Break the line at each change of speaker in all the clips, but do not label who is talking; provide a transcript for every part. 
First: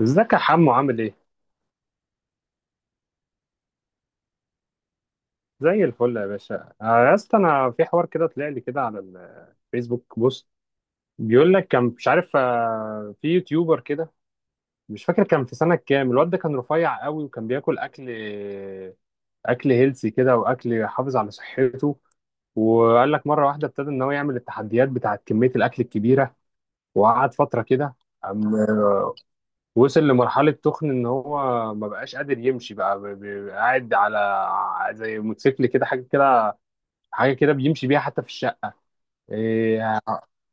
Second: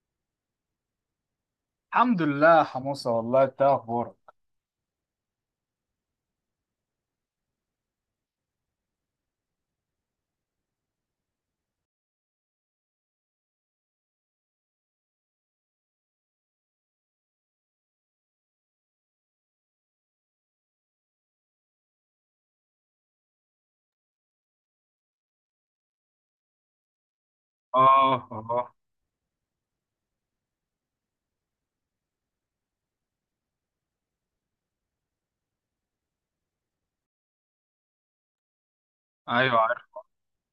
ازيك يا حمو عامل ايه؟
الحمد لله حموسة. والله انت اخبارك؟
زي الفل يا باشا. يا اسطى انا في حوار كده طلع لي كده على الفيسبوك بوست. بيقول لك كان مش عارف، في يوتيوبر كده، مش فاكر كان في سنة كام، الواد ده كان رفيع قوي وكان بياكل اكل، هيلسي كده، واكل يحافظ على صحته. وقال لك مرة واحدة ابتدى ان هو يعمل التحديات بتاعت كمية الاكل الكبيرة، وقعد فترة كده.
آه.
قام
آه.
وصل لمرحلة تخن، إن هو ما بقاش قادر يمشي بقى، قاعد على زي موتوسيكل كده، حاجة كده حاجه كده بيمشي بيها حتى في الشقه.
أيوة عارف.
إيه،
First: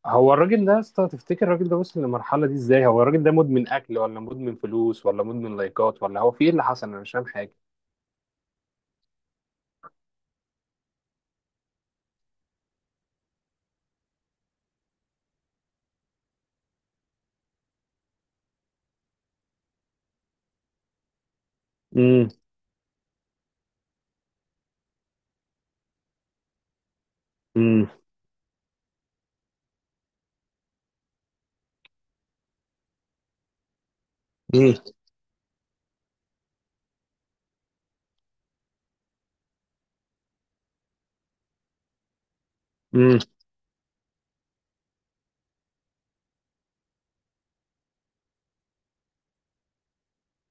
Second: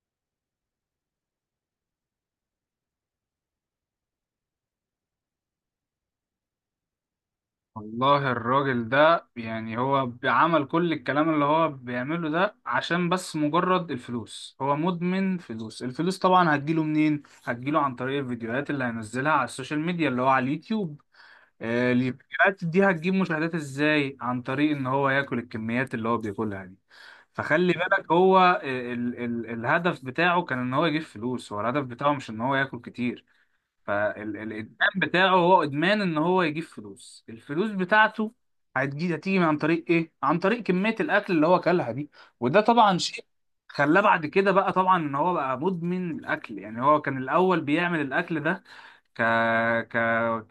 هو الراجل ده يا اسطى تفتكر الراجل ده وصل للمرحله دي ازاي؟ هو الراجل ده مدمن اكل ولا مدمن فلوس ولا مدمن لايكات، ولا هو في ايه اللي حصل؟ انا مش فاهم حاجه.
والله الراجل ده، يعني هو عمل كل الكلام اللي هو بيعمله ده عشان بس مجرد الفلوس، هو مدمن فلوس. الفلوس طبعا هتجيله منين؟ هتجيله عن طريق الفيديوهات اللي هينزلها على السوشيال ميديا، اللي هو على اليوتيوب.
امم
الفيديوهات دي هتجيب مشاهدات ازاي؟ عن طريق إن هو ياكل الكميات اللي هو بياكلها دي. فخلي
امم
بالك، هو ال الهدف بتاعه كان إن هو يجيب فلوس، هو الهدف بتاعه مش إن هو ياكل كتير.
امم
فالادمان بتاعه هو ادمان ان هو يجيب فلوس، الفلوس بتاعته هتيجي عن طريق ايه؟ عن طريق كمية الاكل اللي هو اكلها دي. وده طبعا
امم
شيء خلاه بعد كده، بقى طبعا ان هو بقى مدمن الاكل. يعني هو كان الاول بيعمل الاكل ده ك... ك...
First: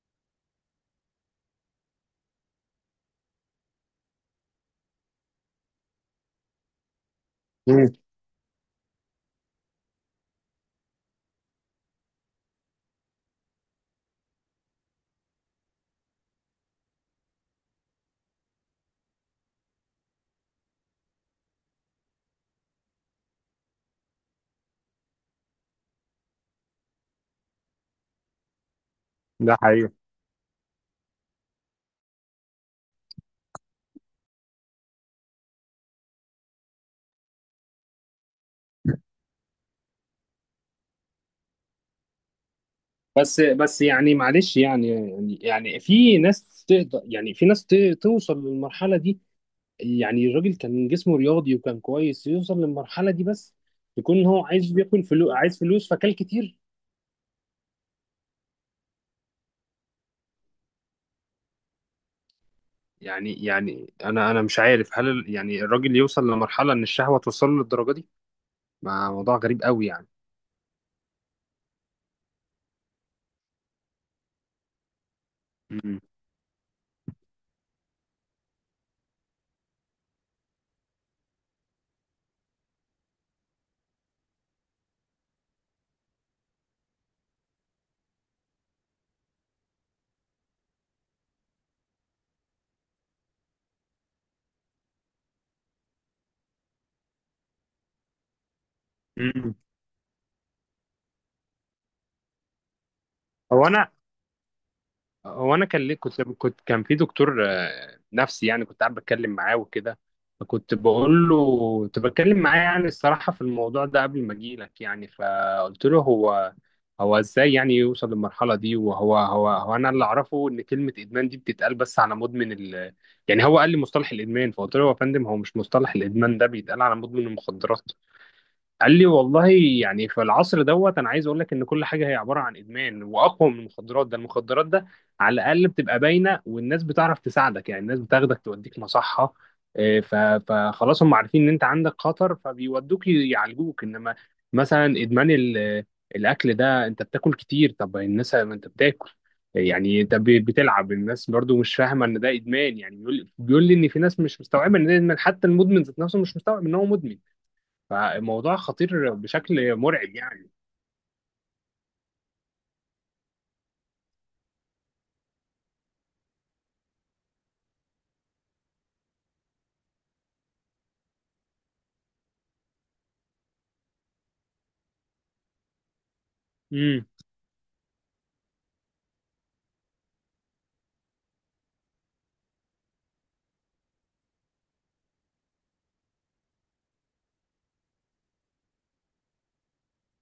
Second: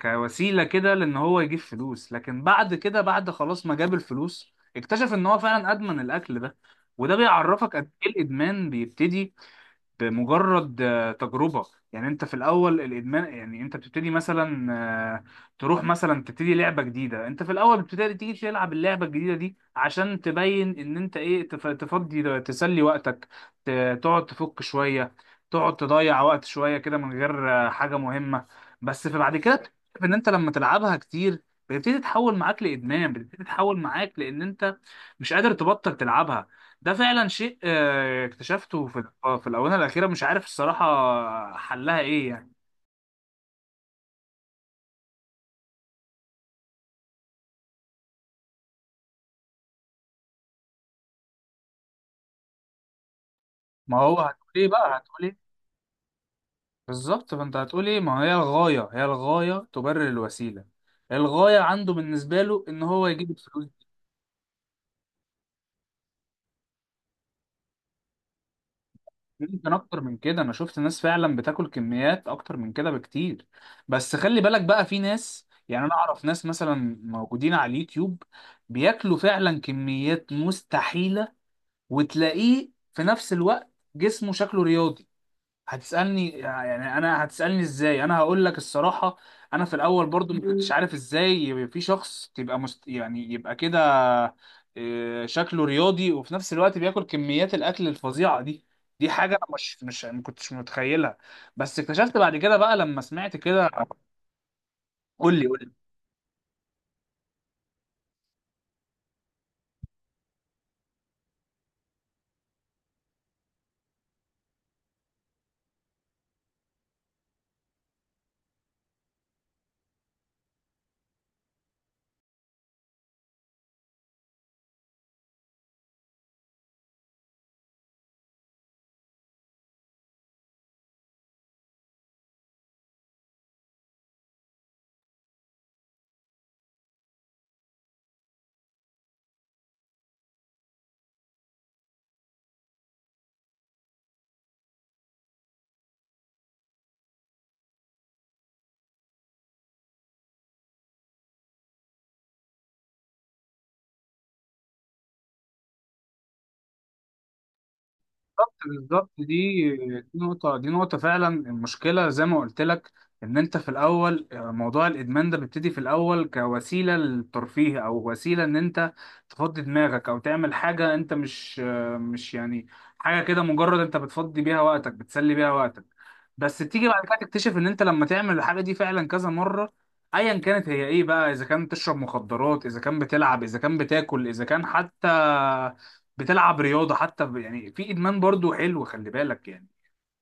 كوسيلة كده لان هو يجيب فلوس، لكن بعد كده، بعد خلاص ما جاب الفلوس، اكتشف ان هو فعلا ادمن الاكل ده. وده بيعرفك
امم
قد ايه الادمان بيبتدي بمجرد تجربة. يعني انت في الاول الادمان، يعني انت بتبتدي مثلا، آه، تروح مثلا تبتدي لعبة جديدة. انت في الاول بتبتدي تيجي تلعب اللعبة الجديدة دي عشان تبين ان انت ايه، تفضي تسلي وقتك، تقعد تفك شوية، تقعد تضيع وقت شوية كده من غير حاجة مهمة. بس في بعد كده
ده حقيقي.
بتكتشف ان انت لما تلعبها كتير بتبتدي تتحول معاك لادمان، بتبتدي تتحول معاك لان انت مش قادر تبطل تلعبها. ده فعلا شيء اكتشفته في في الآونة الأخيرة. مش عارف الصراحة حلها إيه يعني.
بس بس يعني معلش، يعني في ناس تقدر، يعني في ناس توصل للمرحله دي. يعني الراجل كان جسمه رياضي وكان كويس، يوصل للمرحله دي؟ بس
ما هو
يكون هو
هتقول إيه
عايز،
بقى،
بياكل
هتقول
فلوس،
إيه؟
عايز فلوس فكل كتير.
بالظبط. فأنت هتقول إيه؟ ما هي الغاية، هي الغاية تبرر الوسيلة. الغاية عنده بالنسبة له إن هو يجيب الفلوس.
يعني انا مش عارف، هل يعني الراجل يوصل لمرحله ان الشهوه توصل له للدرجه دي؟ ما موضوع غريب
ممكن
قوي
أكتر
يعني.
من كده، أنا شفت ناس فعلا بتاكل كميات أكتر من كده بكتير. بس خلي بالك بقى، في ناس، يعني أنا
امم
أعرف ناس مثلا موجودين على اليوتيوب بياكلوا فعلا كميات مستحيلة، وتلاقيه في نفس الوقت جسمه شكله رياضي. هتسألني يعني انا، هتسألني ازاي؟ انا هقول لك الصراحة، انا في الاول برضو ما كنتش عارف ازاي يبقى في شخص تبقى يعني يبقى كده شكله رياضي وفي نفس الوقت بياكل كميات الاكل الفظيعة دي. دي حاجة
امم
انا مش ما كنتش متخيلها. بس اكتشفت بعد كده بقى لما سمعت
هو
كده.
انا،
قول لي.
كان ليه، كنت كان في دكتور نفسي يعني، كنت قاعد بتكلم معاه وكده، فكنت بقول له، كنت بتكلم معاه يعني، الصراحه في الموضوع ده قبل ما اجي لك يعني. فقلت له هو، ازاي يعني يوصل للمرحله دي، وهو، هو هو انا اللي اعرفه ان كلمه ادمان دي بتتقال بس على مدمن يعني. هو قال لي مصطلح الادمان، فقلت له يا فندم، هو مش مصطلح الادمان ده بيتقال على مدمن المخدرات؟ قال لي والله يعني، في العصر دوت، انا عايز اقول لك ان كل حاجه هي عباره عن ادمان، واقوى من المخدرات. ده المخدرات ده على الاقل بتبقى باينه، والناس بتعرف تساعدك يعني، الناس بتاخدك توديك مصحه. إيه، فخلاص هم عارفين ان انت عندك خطر، فبيودوك يعالجوك. انما مثلا ادمان الاكل ده، انت بتاكل كتير، طب الناس، ما انت بتاكل يعني، انت بتلعب، الناس برضو مش فاهمه ان ده ادمان يعني. بيقول لي ان في ناس مش مستوعبه ان ده ادمان، حتى المدمن ذات نفسه مش مستوعب ان هو مدمن. فالموضوع
بالظبط، بالظبط.
خطير بشكل
دي
مرعب يعني.
نقطة، دي نقطة فعلا. المشكلة زي ما قلت لك، إن أنت في الأول موضوع الإدمان ده بيبتدي في الأول كوسيلة للترفيه، أو وسيلة إن أنت تفضي دماغك أو تعمل حاجة. أنت مش مش يعني حاجة كده، مجرد أنت بتفضي بيها وقتك، بتسلي بيها وقتك. بس تيجي بعد
امم
كده تكتشف إن أنت لما تعمل الحاجة دي فعلا كذا مرة، أيا كانت هي إيه بقى، إذا كان تشرب مخدرات، إذا كان بتلعب، إذا كان بتاكل، إذا كان حتى بتلعب رياضه. حتى يعني في ادمان برضو حلو، خلي بالك يعني.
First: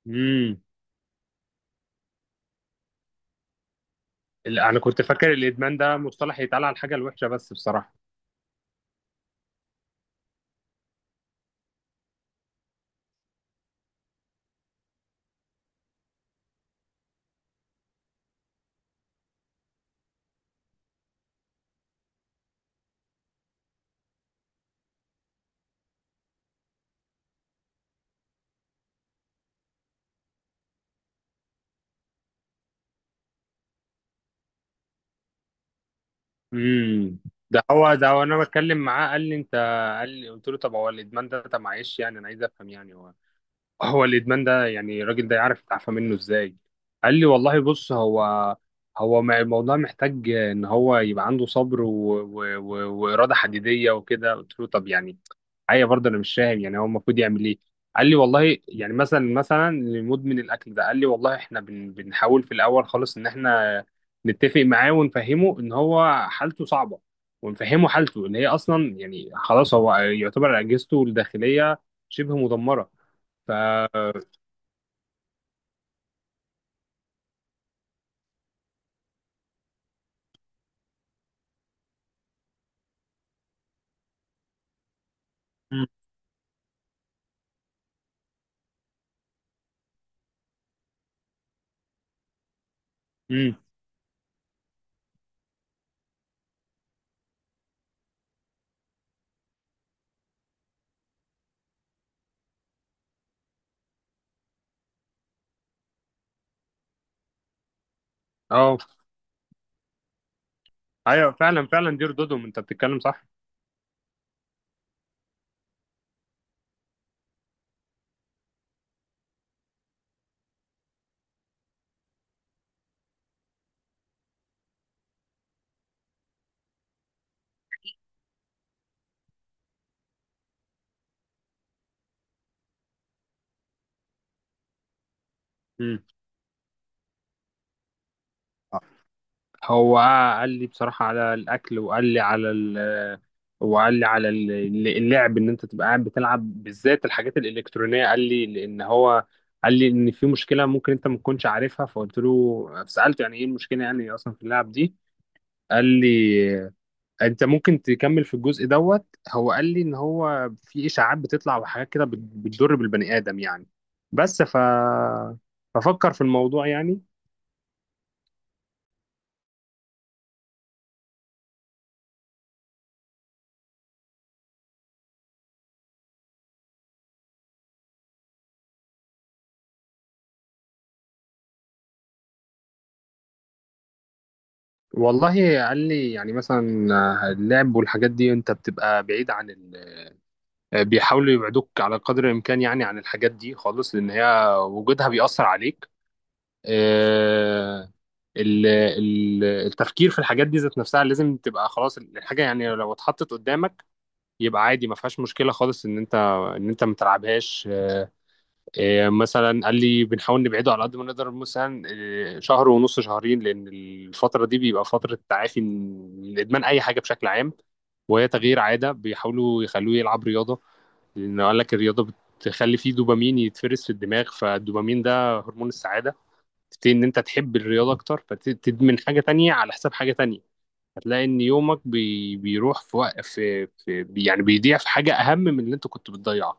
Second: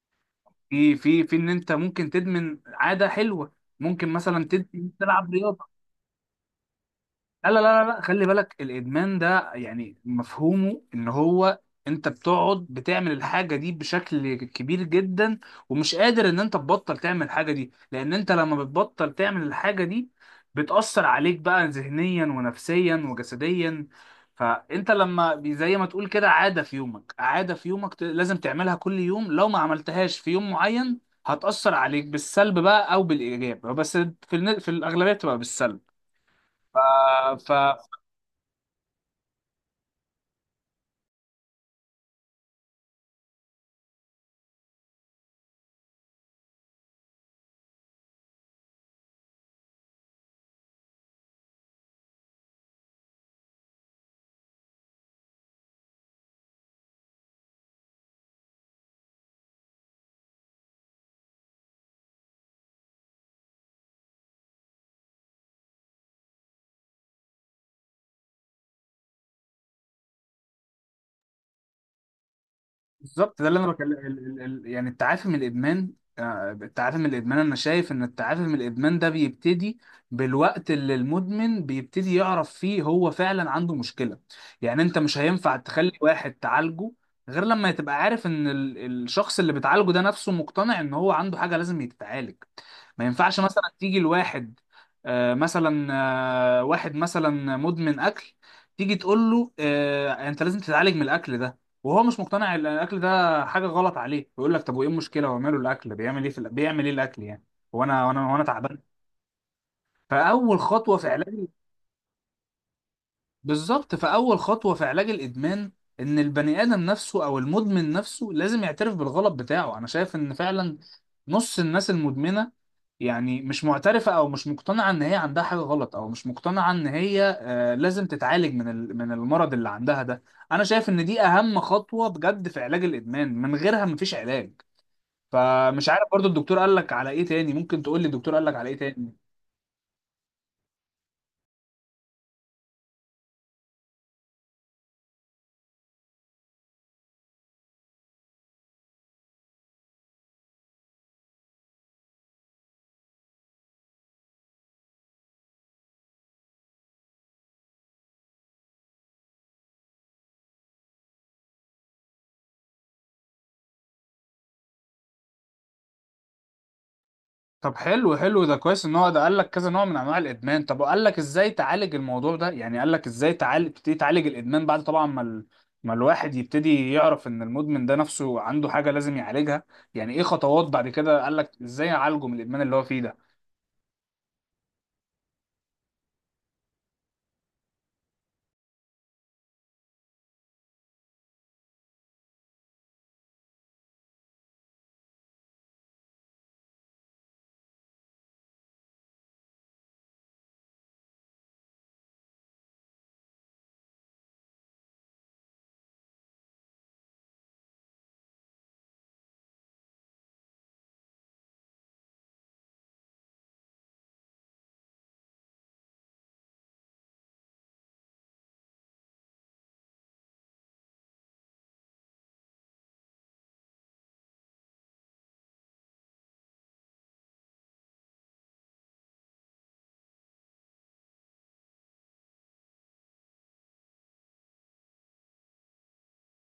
امم
في ان انت ممكن تدمن عاده حلوه، ممكن مثلا
انا كنت
تلعب
فاكر
رياضه.
الادمان ده مصطلح يتقال على الحاجه الوحشه
لا
بس،
لا لا
بصراحه.
لا، خلي بالك الادمان ده يعني مفهومه ان هو انت بتقعد بتعمل الحاجه دي بشكل كبير جدا، ومش قادر ان انت تبطل تعمل الحاجه دي. لان انت لما بتبطل تعمل الحاجه دي، بتأثر عليك بقى ذهنيا ونفسيا وجسديا. فانت لما زي ما تقول كده، عاده في يومك، عاده في يومك لازم تعملها كل يوم. لو ما عملتهاش في يوم معين، هتأثر عليك بالسلب بقى او بالايجاب، بس في في الاغلبيه بتبقى
امم ده
بالسلب.
هو ده. وانا بتكلم معاه قال لي، انت قال لي قلت له طب هو الادمان ده، طب معلش يعني انا عايز افهم يعني، هو، الادمان ده يعني الراجل ده يعرف يتعافى منه ازاي؟ قال لي والله بص، هو، الموضوع محتاج ان هو يبقى عنده صبر واراده حديديه وكده. قلت له طب يعني، حقيقة برضه انا مش فاهم يعني، هو المفروض يعمل ايه؟ قال لي والله يعني، مثلا، لمدمن الاكل ده، قال لي والله احنا، بنحاول في الاول خالص ان احنا نتفق معاه، ونفهمه ان هو حالته صعبة، ونفهمه حالته ان هي اصلا، يعني خلاص، هو يعتبر اجهزته الداخلية شبه مدمرة.
بالظبط، ده
ف
اللي انا بكلم يعني التعافي من الادمان. التعافي من الادمان، انا شايف ان التعافي من الادمان ده بيبتدي بالوقت اللي المدمن بيبتدي يعرف فيه هو فعلا عنده مشكلة. يعني انت مش هينفع
مم.
تخلي واحد تعالجه غير لما تبقى عارف ان الشخص اللي بتعالجه ده نفسه مقتنع ان هو عنده حاجة لازم يتعالج. ما ينفعش
مم.
مثلا تيجي لواحد مثلا واحد مثلا مدمن اكل، تيجي تقول له آه انت لازم تتعالج من الاكل ده، وهو مش مقتنع ان الاكل ده حاجه غلط عليه. يقول لك طب وايه المشكله؟ هو ماله الاكل؟ بيعمل ايه في بيعمل ايه الاكل يعني؟ وانا وانا
اه،
تعبان. فاول خطوه في
ايوه
علاج،
فعلا فعلا، دير دودوم، انت بتتكلم صح.
بالظبط فأول خطوة في علاج الإدمان، إن البني آدم نفسه أو المدمن نفسه لازم يعترف بالغلط بتاعه. أنا شايف إن فعلا نص الناس المدمنة يعني مش معترفة أو مش مقتنعة إن هي عندها حاجة غلط، أو مش مقتنعة إن هي لازم تتعالج من من المرض اللي عندها ده. أنا شايف إن دي أهم خطوة بجد في علاج الإدمان، من غيرها مفيش علاج. فمش
مم.
عارف برضو الدكتور قال لك على إيه تاني، ممكن تقول لي الدكتور قال لك على إيه
آه.
تاني؟
هو قال لي بصراحة على الأكل، وقال لي على وقال لي على اللعب، ان انت تبقى قاعد بتلعب، بالذات الحاجات الالكترونيه. قال لي لان هو، قال لي ان في مشكله ممكن انت ما تكونش عارفها، فقلت له، سالته يعني ايه المشكله يعني اصلا في اللعب دي؟ قال لي انت ممكن تكمل في الجزء دوت. هو قال لي ان هو في اشاعات بتطلع، وحاجات كده بتضر بالبني ادم يعني. بس، ففكر في الموضوع يعني.
طب حلو، حلو ده، كويس ان هو ده قال لك كذا نوع من انواع الادمان. طب وقال لك ازاي تعالج الموضوع ده؟ يعني قال لك ازاي تعالج، تبتدي تعالج الادمان، بعد طبعا ما الواحد يبتدي يعرف ان المدمن ده نفسه عنده حاجة لازم يعالجها؟ يعني ايه خطوات بعد كده قال لك ازاي اعالجه من الادمان اللي هو فيه ده؟
والله قال لي يعني مثلا، اللعب والحاجات دي انت بتبقى بعيد عن، بيحاولوا يبعدوك على قدر الإمكان يعني، عن الحاجات دي خالص، لأن هي وجودها بيأثر عليك. آه، التفكير في الحاجات دي ذات نفسها لازم تبقى خلاص، الحاجة يعني لو اتحطت قدامك، يبقى عادي، ما فيهاش مشكلة خالص إن أنت، ما تلعبهاش. مثلا قال لي بنحاول نبعده على قد ما نقدر، مثلا شهر ونص، شهرين، لأن الفترة دي بيبقى فترة تعافي من إدمان أي حاجة بشكل عام. وهي تغيير عادة، بيحاولوا يخلوه يلعب رياضة، لأن قال لك الرياضة بتخلي فيه دوبامين يتفرز في الدماغ، فالدوبامين ده هرمون السعادة. تبتدي إن أنت تحب الرياضة أكتر، فتدمن حاجة تانية على حساب حاجة تانية. هتلاقي إن يومك بيروح في يعني، بيضيع في حاجة أهم من اللي أنت كنت بتضيعها.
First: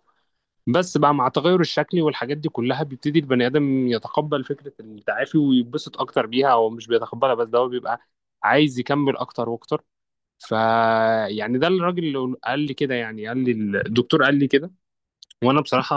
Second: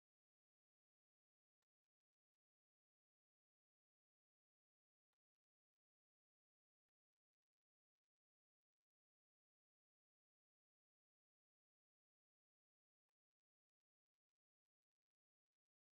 بس بقى، مع التغير الشكلي والحاجات دي كلها، بيبتدي البني ادم يتقبل فكره التعافي ويتبسط اكتر بيها. هو مش بيتقبلها بس، ده هو بيبقى عايز يكمل اكتر واكتر. ف يعني ده الراجل اللي قال لي كده، يعني، قال لي الدكتور قال لي كده، وانا بصراحه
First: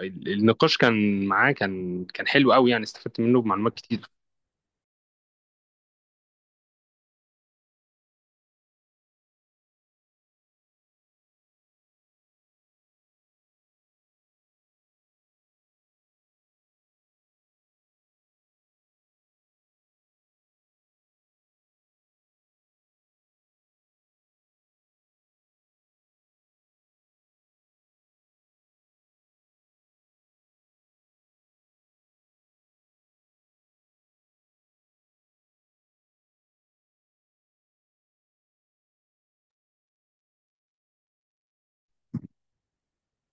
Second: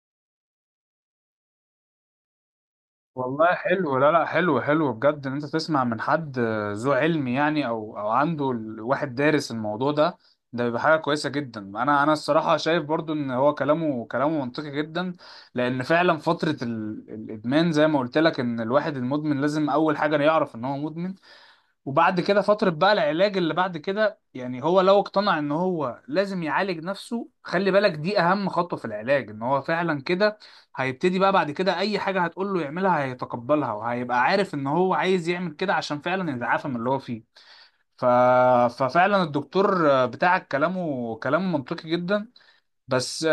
النقاش كان معاه، كان، حلو قوي يعني، استفدت منه
والله
بمعلومات
حلو،
كتير.
لا لا، حلو حلو بجد ان انت تسمع من حد ذو علم يعني، او او عنده واحد دارس الموضوع ده. ده بيبقى حاجه كويسه جدا. انا الصراحه شايف برضو ان هو كلامه، كلامه منطقي جدا. لان فعلا فتره الادمان زي ما قلت لك، ان الواحد المدمن لازم اول حاجه يعرف ان هو مدمن. وبعد كده فترة بقى العلاج اللي بعد كده. يعني هو لو اقتنع ان هو لازم يعالج نفسه، خلي بالك دي اهم خطوة في العلاج. ان هو فعلا كده هيبتدي بقى بعد كده اي حاجة هتقول له يعملها هيتقبلها، وهيبقى عارف ان هو عايز يعمل كده عشان فعلا يتعافى من اللي هو فيه. ف... ففعلا الدكتور بتاعك كلامه، كلامه منطقي جدا. بس،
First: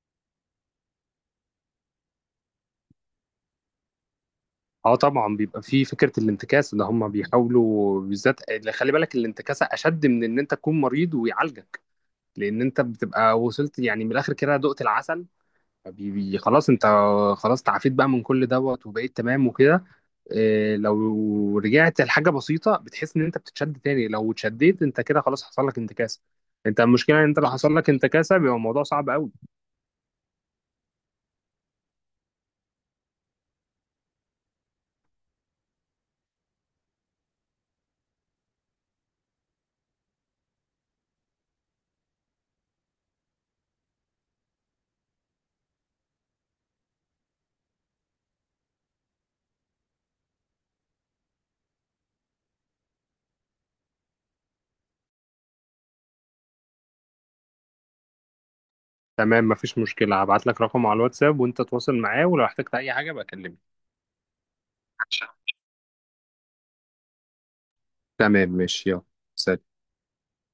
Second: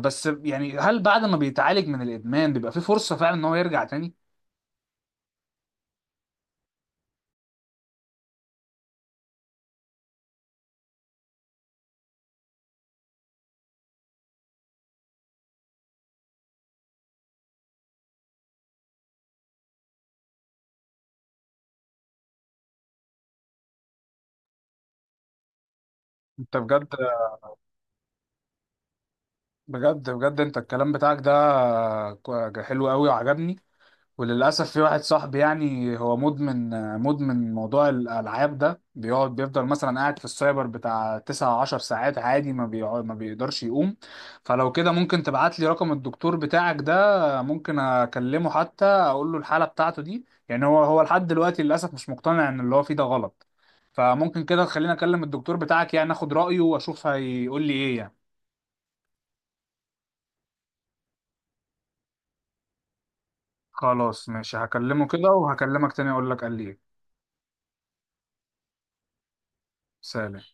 بس يعني، هل بعد ما بيتعالج من الادمان بيبقى فيه فرصة فعلا ان هو يرجع تاني؟
اه طبعا، بيبقى في فكره الانتكاسه، اللي هم بيحاولوا بالذات، خلي بالك، الانتكاسه اشد من ان انت تكون مريض ويعالجك، لان انت بتبقى وصلت يعني من الاخر كده، دقت العسل. خلاص انت، خلاص تعافيت بقى من كل دوت، وبقيت تمام وكده. إيه، لو رجعت لحاجه بسيطه، بتحس ان انت بتتشد تاني، لو اتشديت انت كده خلاص حصل لك انتكاسه.
انت
انت
بجد،
المشكله ان انت لو حصل لك انتكاسه بيبقى الموضوع صعب قوي.
بجد بجد، انت الكلام بتاعك ده حلو قوي وعجبني. وللاسف في واحد صاحبي يعني هو مدمن، مدمن موضوع الالعاب ده. بيقعد بيفضل مثلا قاعد في السايبر بتاع 9 10 ساعات عادي، ما بيقعد ما بيقدرش يقوم. فلو كده ممكن تبعت لي رقم الدكتور بتاعك ده، ممكن اكلمه حتى اقول له الحالة بتاعته دي. يعني هو لحد دلوقتي للاسف مش مقتنع ان اللي هو فيه ده غلط. فممكن كده تخليني اكلم الدكتور بتاعك، يعني اخد رأيه واشوف هيقول لي ايه يعني.
تمام، مفيش مشكلة، هبعت لك رقمه على الواتساب وانت تواصل معاه، ولو احتجت اي حاجة بكلمني.
خلاص ماشي، هكلمه كده وهكلمك تاني اقول لك قال لي ايه.
تمام ماشي، يلا، سلام.
سلام.